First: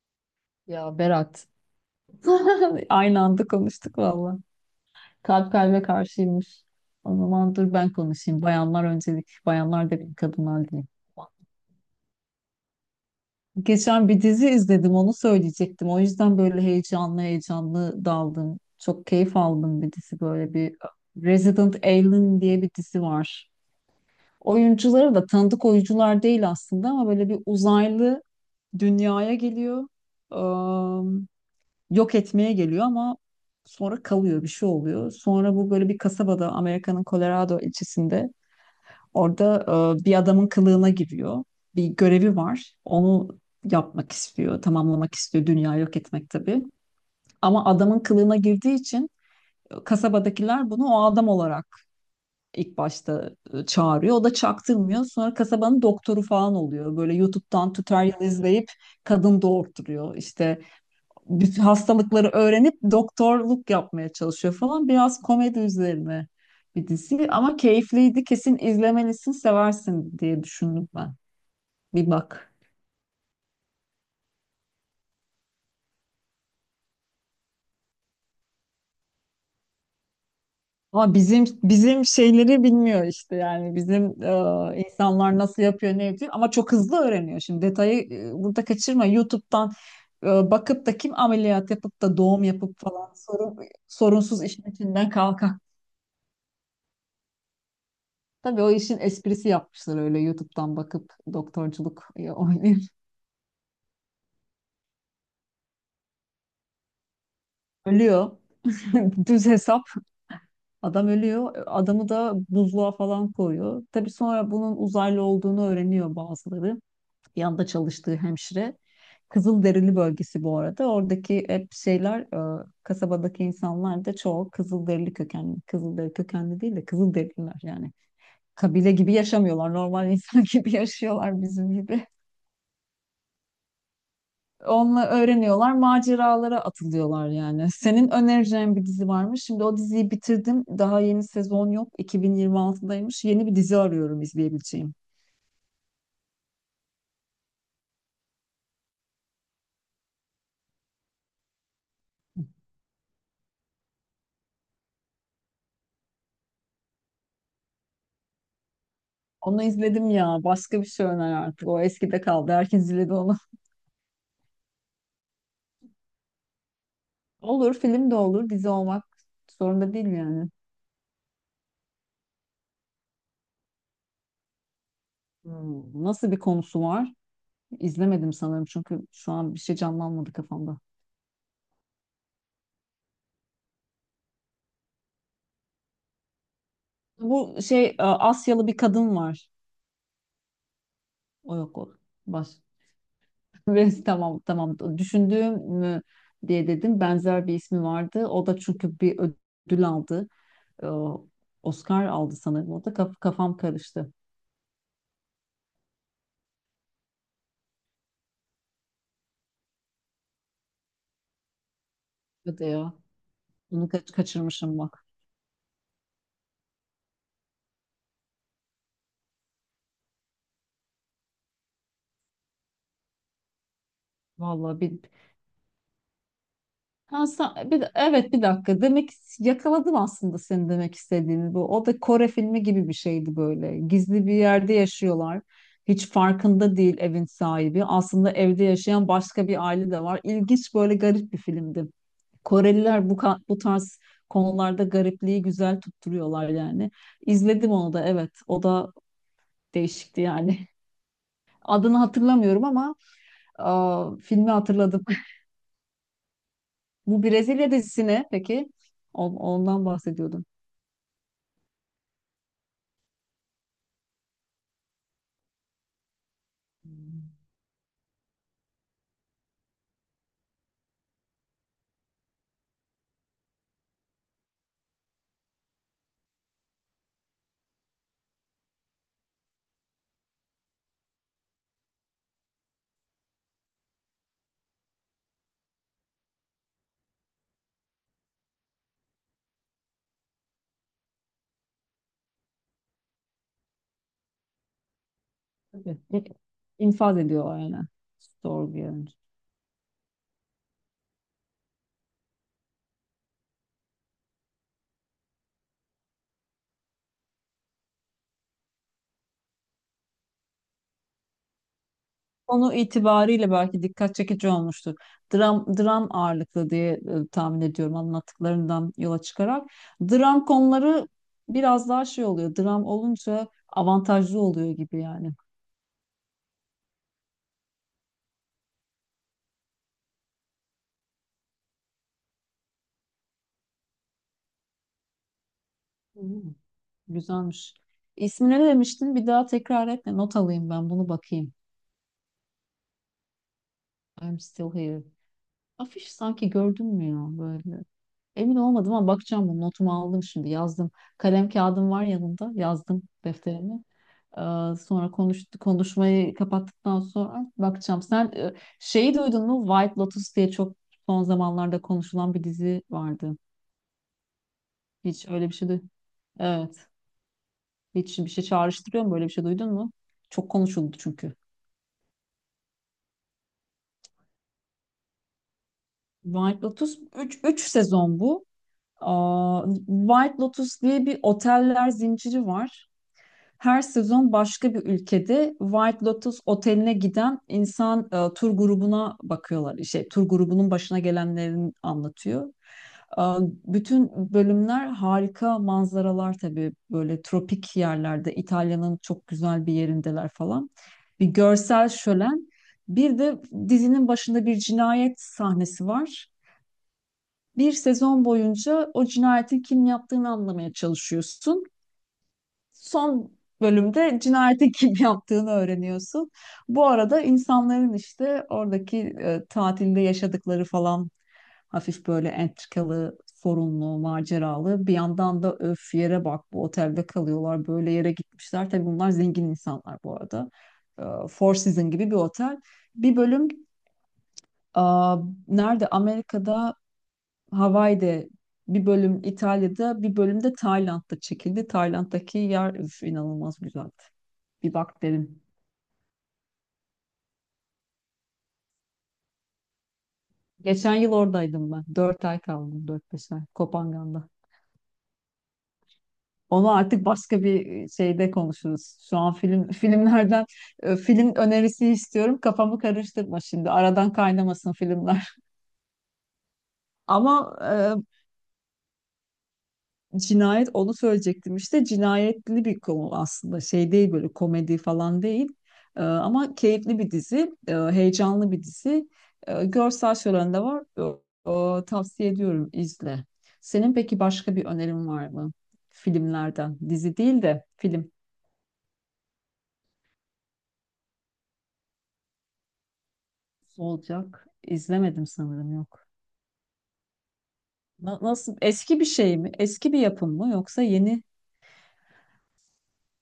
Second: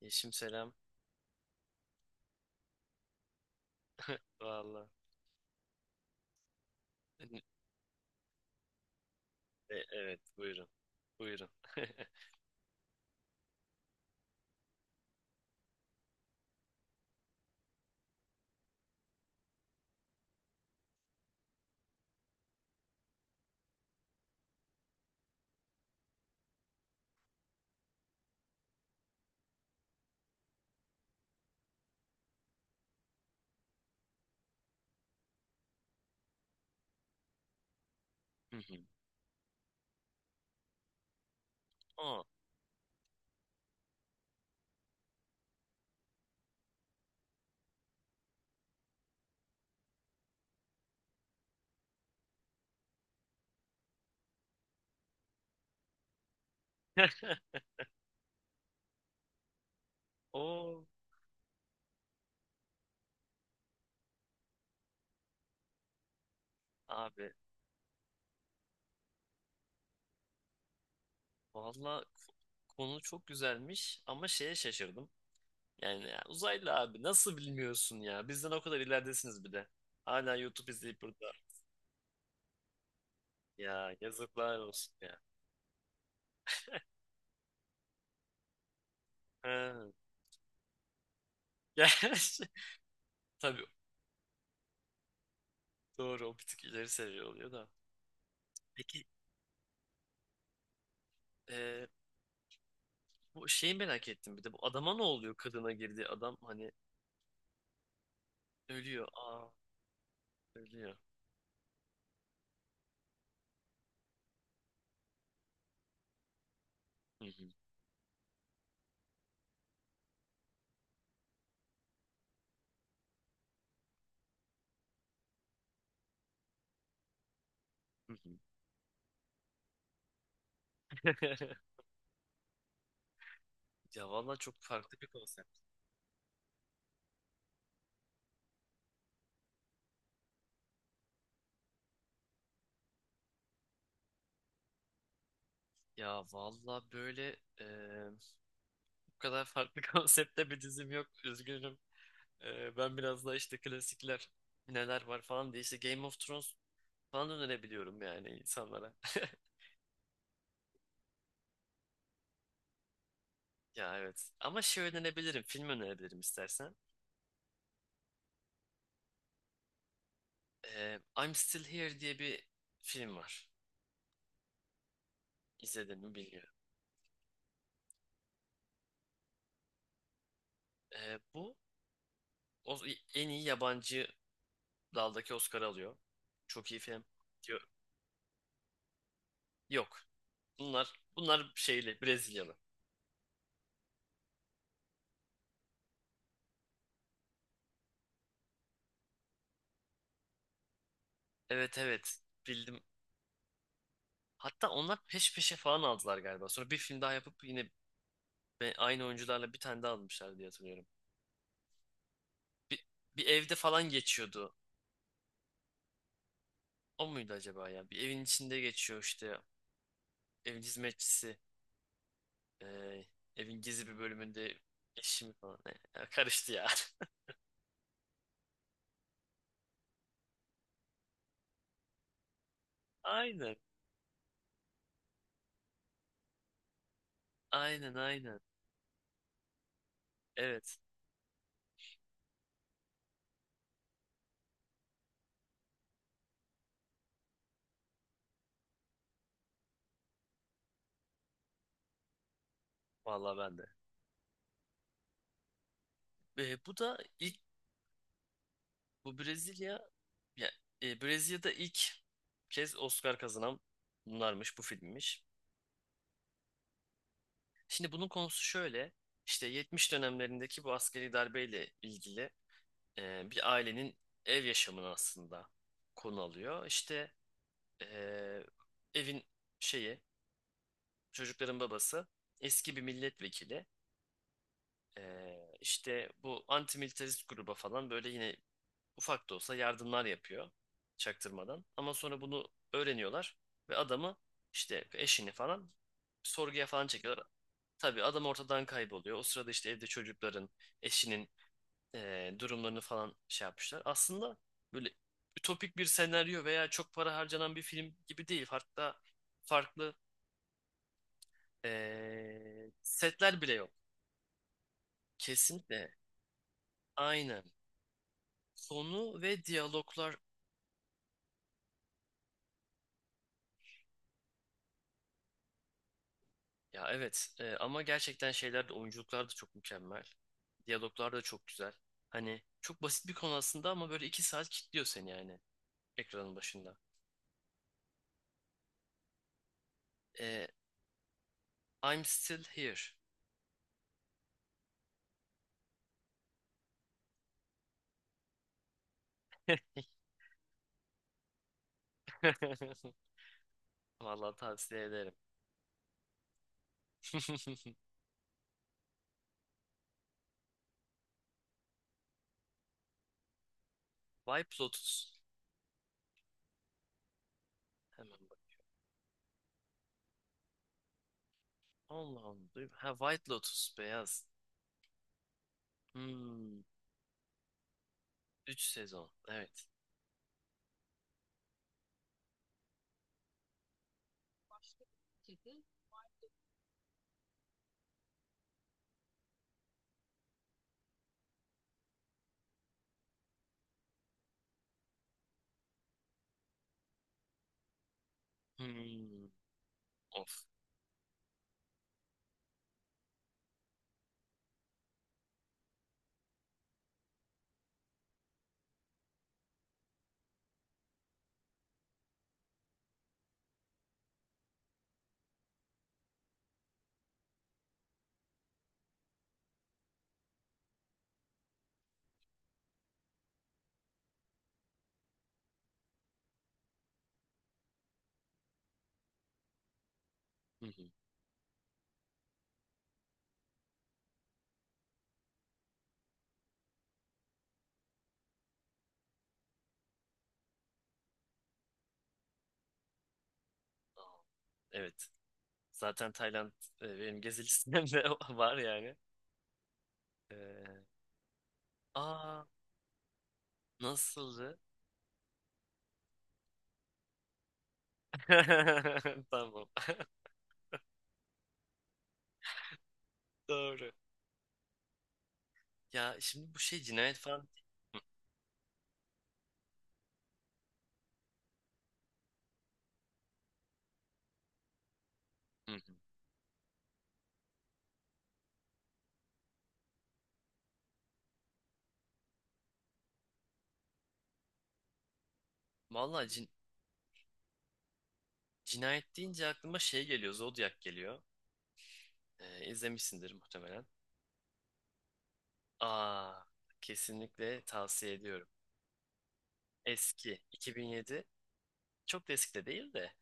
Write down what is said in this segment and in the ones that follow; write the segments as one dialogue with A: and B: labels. A: Yeşim selam.
B: Ya Berat. Aynı anda konuştuk valla.
A: Valla.
B: Kalp kalbe karşıymış. O zaman dur ben konuşayım. Bayanlar öncelik. Bayanlar da bir
A: Evet buyurun.
B: kadınlar değil.
A: Buyurun.
B: Geçen bir dizi izledim, onu söyleyecektim. O yüzden böyle heyecanlı heyecanlı daldım. Çok keyif aldım, bir dizi böyle bir, Resident Alien diye bir dizi var. Oyuncuları da tanıdık oyuncular değil aslında, ama böyle bir uzaylı dünyaya geliyor. Yok etmeye geliyor ama sonra kalıyor, bir şey oluyor. Sonra bu böyle bir kasabada, Amerika'nın Colorado ilçesinde
A: Hı hı.
B: orada bir adamın kılığına giriyor. Bir
A: Aa.
B: görevi var. Onu yapmak istiyor, tamamlamak istiyor. Dünya yok etmek tabii. Ama adamın kılığına girdiği için kasabadakiler bunu o adam olarak ilk başta çağırıyor. O da çaktırmıyor. Sonra kasabanın doktoru falan oluyor. Böyle YouTube'dan tutorial izleyip kadın doğurtturuyor. İşte
A: Oo
B: bütün hastalıkları öğrenip doktorluk yapmaya çalışıyor falan. Biraz komedi üzerine bir dizi
A: abi.
B: ama keyifliydi. Kesin izlemelisin, seversin diye düşündüm ben.
A: Valla
B: Bir bak.
A: konu çok güzelmiş ama şeye şaşırdım. Yani ya, uzaylı abi nasıl bilmiyorsun ya? Bizden o kadar ileridesiniz bir de. Hala YouTube izleyip
B: Ama
A: burada.
B: bizim şeyleri bilmiyor işte, yani
A: Ya
B: bizim
A: yazıklar olsun ya.
B: insanlar nasıl yapıyor, ne yapıyor, ama çok hızlı öğreniyor. Şimdi detayı burada kaçırma.
A: Ha.
B: YouTube'dan bakıp da kim ameliyat
A: Ya,
B: yapıp da doğum
A: şey-
B: yapıp falan,
A: tabii
B: sorunsuz işin içinden kalkar.
A: doğru o bir tık ileri seviye oluyor da.
B: Tabii o işin
A: Peki
B: esprisi, yapmışlar öyle YouTube'dan bakıp
A: e,
B: doktorculuk oynayıp.
A: bu şeyi merak ettim bir de bu adama ne oluyor, kadına girdiği adam hani
B: Ölüyor.
A: ölüyor.
B: Düz
A: Aa.
B: hesap.
A: Söylüyor.
B: Adam ölüyor. Adamı da buzluğa falan koyuyor. Tabii sonra bunun uzaylı olduğunu öğreniyor bazıları.
A: Hı hı,
B: Yanında çalıştığı hemşire. Kızılderili bölgesi bu arada. Oradaki hep şeyler, e, kasabadaki insanlar da çoğu Kızılderili kökenli. Kızılderili kökenli değil de Kızılderililer yani.
A: hı hı.
B: Kabile gibi yaşamıyorlar. Normal insan gibi yaşıyorlar, bizim gibi.
A: Ya valla çok farklı bir
B: Onunla
A: konsept.
B: öğreniyorlar, maceralara atılıyorlar yani. Senin önereceğin bir dizi var mı? Şimdi o diziyi bitirdim. Daha yeni sezon yok. 2026'daymış. Yeni bir dizi arıyorum izleyebileceğim.
A: Ya valla böyle bu kadar farklı konseptte bir dizim yok. Üzgünüm. Ben biraz daha işte klasikler neler var falan diye işte Game of Thrones falan önerebiliyorum yani insanlara.
B: Onu izledim ya. Başka bir şey öner artık. O eskide kaldı. Herkes izledi onu.
A: Ya evet. Ama şey önerebilirim. Film önerebilirim istersen.
B: Olur, film de olur. Dizi olmak zorunda değil yani.
A: I'm Still Here diye bir film var. İzledin mi
B: Nasıl bir
A: bilmiyorum.
B: konusu var? İzlemedim sanırım çünkü şu an bir şey canlanmadı kafamda.
A: Bu o, en iyi yabancı daldaki Oscar alıyor. Çok iyi film.
B: Bu şey, Asyalı bir kadın var.
A: Yok. Bunlar
B: O yok o.
A: şeyli,
B: Baş.
A: Brezilyalı.
B: Ve tamam tamam düşündüğüm mü diye dedim. Benzer bir ismi vardı. O da çünkü bir ödül aldı. Ee,
A: Evet
B: Oscar
A: evet,
B: aldı sanırım.
A: bildim.
B: O da kafam karıştı.
A: Hatta onlar peş peşe falan aldılar galiba. Sonra bir film daha yapıp yine aynı oyuncularla bir tane daha almışlar diye hatırlıyorum.
B: Hadi
A: Bir,
B: ya.
A: bir evde falan
B: Bunu
A: geçiyordu.
B: kaçırmışım bak.
A: O muydu acaba ya? Bir evin içinde geçiyor işte. Evin hizmetçisi, eee, evin gizli bir bölümünde
B: Vallahi bir.
A: eşimi falan. Ne? Ya karıştı ya.
B: Ha, bir, evet, bir dakika. Demek yakaladım aslında senin demek istediğini. Bu o da Kore filmi gibi bir şeydi
A: Aynen.
B: böyle. Gizli bir yerde yaşıyorlar. Hiç farkında değil evin sahibi.
A: Aynen
B: Aslında
A: aynen.
B: evde yaşayan başka bir aile de var. İlginç,
A: Evet.
B: böyle garip bir filmdi. Koreliler bu tarz konularda garipliği güzel tutturuyorlar yani. İzledim onu da, evet. O da değişikti yani. Adını hatırlamıyorum ama
A: Vallahi ben de.
B: aa, filmi hatırladım.
A: Ve bu da
B: Bu
A: ilk,
B: Brezilya dizisi ne peki?
A: bu Brezilya.
B: Ondan bahsediyordum.
A: Ya, Brezilya'da ilk kez Oscar kazanan bunlarmış, bu filmmiş.
B: Hmm,
A: Şimdi bunun konusu şöyle. İşte 70 dönemlerindeki bu askeri darbeyle ilgili bir ailenin ev yaşamını aslında konu alıyor. İşte e, evin şeyi, çocukların babası eski bir milletvekili. İşte bu antimilitarist gruba falan böyle yine ufak da olsa yardımlar yapıyor çaktırmadan. Ama sonra bunu öğreniyorlar ve adamı işte, eşini falan
B: tabii.
A: sorguya falan
B: İnfaz
A: çekiyorlar.
B: ediyor aynen.
A: Tabii adam ortadan
B: Sorguya.
A: kayboluyor. O sırada işte evde çocukların, eşinin durumlarını falan şey yapmışlar. Aslında böyle ütopik bir senaryo veya çok para harcanan bir film gibi değil. Hatta farklı
B: Konu
A: setler
B: itibariyle
A: bile yok.
B: belki dikkat çekici olmuştur. Dram,
A: Kesinlikle
B: dram ağırlıklı diye
A: aynı.
B: tahmin ediyorum anlattıklarından yola
A: Sonu ve
B: çıkarak.
A: diyaloglar,
B: Dram konuları biraz daha şey oluyor. Dram olunca avantajlı oluyor gibi yani.
A: ya evet, ama gerçekten şeyler de oyunculuklar da çok mükemmel. Diyaloglar da çok güzel. Hani çok basit bir konu aslında ama böyle 2 saat kilitliyor seni yani, ekranın
B: Hmm,
A: başında.
B: güzelmiş. İsmi ne demiştin? Bir daha tekrar etme. Not
A: E,
B: alayım ben bunu, bakayım.
A: I'm still here.
B: I'm still here. Afiş sanki gördün mü ya böyle? Emin olmadım ama bakacağım bunu. Notumu aldım, şimdi yazdım. Kalem kağıdım var yanımda. Yazdım defterimi.
A: Vallahi
B: Ee,
A: tavsiye
B: sonra
A: ederim.
B: konuşmayı kapattıktan sonra bakacağım. Sen şeyi duydun mu? White Lotus diye çok son zamanlarda konuşulan bir dizi vardı.
A: White Lotus.
B: Hiç öyle bir şey duydun. Evet. Hiç
A: Hemen
B: bir
A: bak.
B: şey çağrıştırıyor mu? Böyle bir şey duydun mu? Çok konuşuldu çünkü.
A: Allah Allah. Ha, White Lotus beyaz.
B: White
A: Hmm.
B: Lotus üç sezon bu.
A: 3 sezon.
B: Aa,
A: Evet.
B: White Lotus diye bir oteller zinciri var. Her sezon başka bir ülkede White Lotus oteline giden tur grubuna bakıyorlar. Şey, tur grubunun başına gelenlerini anlatıyor. E, bütün bölümler harika manzaralar, tabii böyle tropik yerlerde, İtalya'nın
A: Hmm.
B: çok güzel bir yerindeler
A: Of.
B: falan. Bir görsel şölen. Bir de dizinin başında bir cinayet sahnesi var. Bir sezon boyunca o cinayetin kim yaptığını anlamaya çalışıyorsun, son bölümde cinayeti kim yaptığını öğreniyorsun. Bu arada insanların işte oradaki tatilde yaşadıkları falan, hafif böyle entrikalı, sorunlu, maceralı. Bir yandan da öf, yere bak bu otelde kalıyorlar, böyle yere gitmişler. Tabii bunlar zengin insanlar bu arada.
A: Hı hı.
B: E, Four Seasons gibi bir otel. Bir bölüm e, nerede? Amerika'da Hawaii'de, bir bölüm İtalya'da, bir bölüm de Tayland'da çekildi. Tayland'daki yer, üf, inanılmaz güzeldi.
A: Aa,
B: Bir bak
A: evet.
B: derim.
A: Zaten Tayland benim gezi listemde var yani. Ee,
B: Geçen yıl oradaydım ben. Dört ay
A: Aa,
B: kaldım. Dört beş ay. Koh Phangan'da.
A: nasıldı?
B: Onu artık başka bir şeyde konuşuruz. Şu an
A: Tamam.
B: film filmlerden film önerisi istiyorum. Kafamı karıştırma şimdi.
A: Doğru.
B: Aradan kaynamasın filmler.
A: Ya şimdi bu şey, cinayet
B: Ama
A: falan. Hı,
B: cinayet, onu söyleyecektim işte, cinayetli bir konu aslında, şey değil böyle, komedi falan değil.
A: hı, hı.
B: Ama keyifli bir dizi, heyecanlı bir dizi. Görsel şölen de var. Tavsiye ediyorum, izle. Senin peki başka bir önerin var mı,
A: Vallahi
B: filmlerden, dizi değil de film
A: cinayet deyince aklıma şey geliyor. Zodiac geliyor. İzlemişsindir muhtemelen.
B: olacak? İzlemedim sanırım, yok.
A: Aa, kesinlikle tavsiye ediyorum.
B: Nasıl, eski bir şey mi, eski bir yapım
A: Eski,
B: mı yoksa yeni?
A: 2007. Çok da eski de değil de,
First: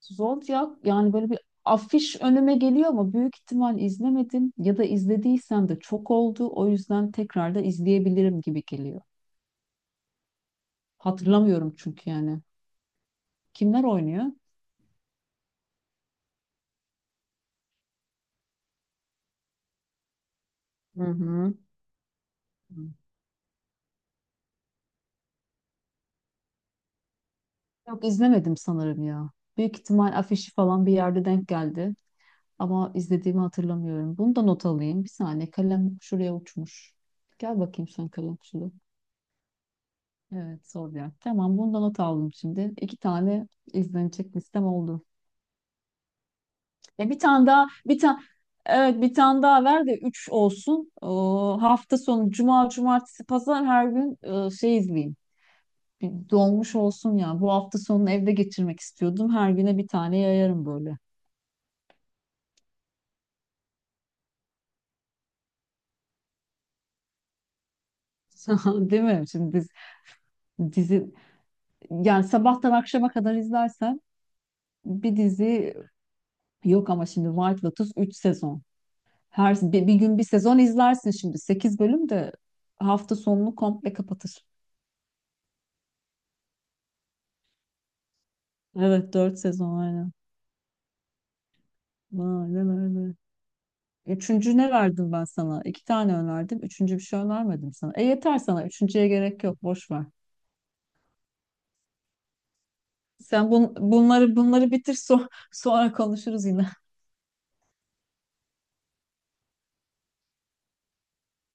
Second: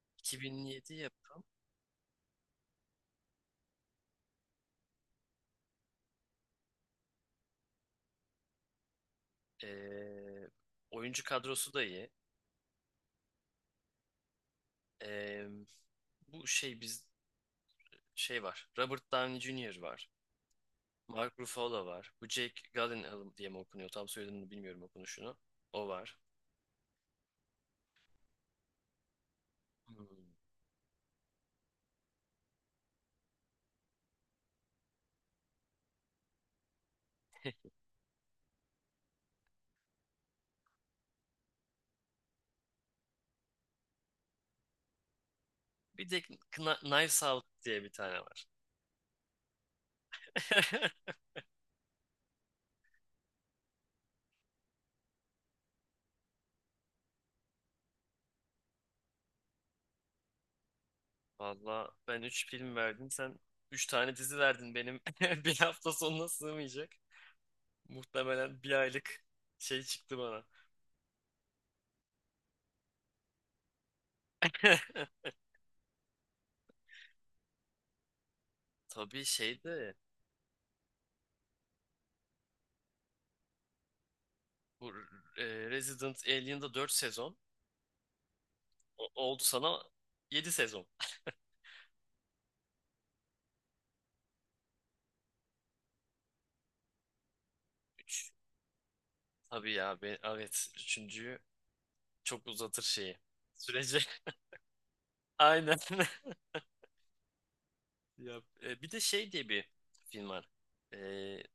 B: Zodiac,
A: 2007 yap.
B: yani böyle bir afiş önüme geliyor ama büyük ihtimal izlemedim, ya da izlediysem de çok oldu. O yüzden tekrar da izleyebilirim gibi geliyor.
A: Ee, Oyuncu kadrosu
B: Hatırlamıyorum
A: da iyi.
B: çünkü yani. Kimler oynuyor?
A: Ee, Bu şey biz, şey var. Robert Downey Jr. var.
B: Hı
A: Mark
B: hı.
A: Ruffalo var. Bu Jake Gyllenhaal diye mi okunuyor? Tam soyadını bilmiyorum okunuşunu. O var.
B: Yok, izlemedim sanırım ya. Büyük
A: Hmm.
B: ihtimal afişi falan bir yerde denk geldi ama izlediğimi hatırlamıyorum. Bunu da not alayım. Bir saniye, kalem şuraya uçmuş. Gel bakayım sen, kalem şuraya. Evet, Zodiac. Tamam, bunu da not aldım şimdi. İki tane izlenecek listem oldu.
A: Bir de
B: Ya bir
A: Knives Out
B: tane daha,
A: diye bir
B: bir
A: tane
B: tane,
A: var.
B: evet, bir tane daha ver de 3 olsun. Hafta sonu cuma cumartesi pazar, her gün şey izleyeyim. Bir dolmuş olsun ya. Bu hafta sonunu evde geçirmek istiyordum. Her güne bir tane yayarım böyle.
A: Valla ben 3 film verdim. Sen 3 tane dizi verdin benim. Bir hafta sonuna sığmayacak. Muhtemelen bir
B: Değil
A: aylık
B: mi? Şimdi biz
A: şey çıktı bana.
B: dizi, yani sabahtan akşama kadar izlersen bir dizi yok ama şimdi White Lotus 3 sezon.
A: Tabii
B: Her bir,
A: şeydi.
B: bir gün bir sezon izlersin, şimdi 8 bölüm de hafta sonunu komple kapatır.
A: Bu e, Resident Alien'da 4 sezon.
B: Evet, dört
A: Oldu
B: sezon
A: sana
B: aynen.
A: 7 sezon.
B: Aynen öyle. Üçüncü ne verdim ben sana? İki tane önerdim. Üçüncü bir şey önermedim sana. Yeter sana. Üçüncüye gerek yok.
A: Tabii
B: Boş
A: ya
B: ver.
A: be, evet üçüncüyü çok uzatır şeyi
B: Sen bun,
A: sürece.
B: bunları bunları bitir,
A: Aynen.
B: sonra konuşuruz yine.
A: Ya, bir de şey diye bir film var. E,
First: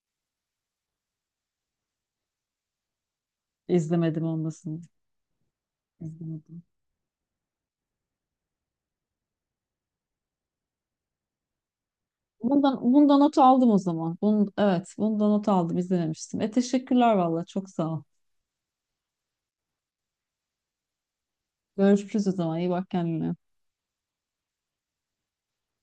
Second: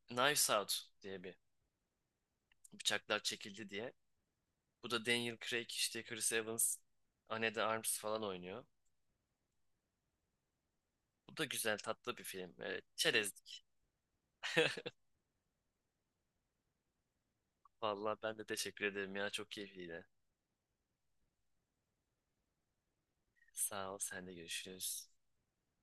A: Knives Out diye bir, bıçaklar çekildi diye.
B: İzlemedim olmasın.
A: Bu da Daniel Craig işte, Chris
B: İzlemedim.
A: Evans, Anne de Arms falan oynuyor. Bu da güzel, tatlı bir film.
B: Bundan not
A: Çerezlik.
B: aldım o zaman. Evet, bundan not aldım. İzlememiştim. Teşekkürler valla. Çok sağ ol.
A: Vallahi ben de teşekkür ederim ya, çok keyifliydi.
B: Görüşürüz o zaman. İyi bak kendine.
A: Sağ ol, sen de görüşürüz.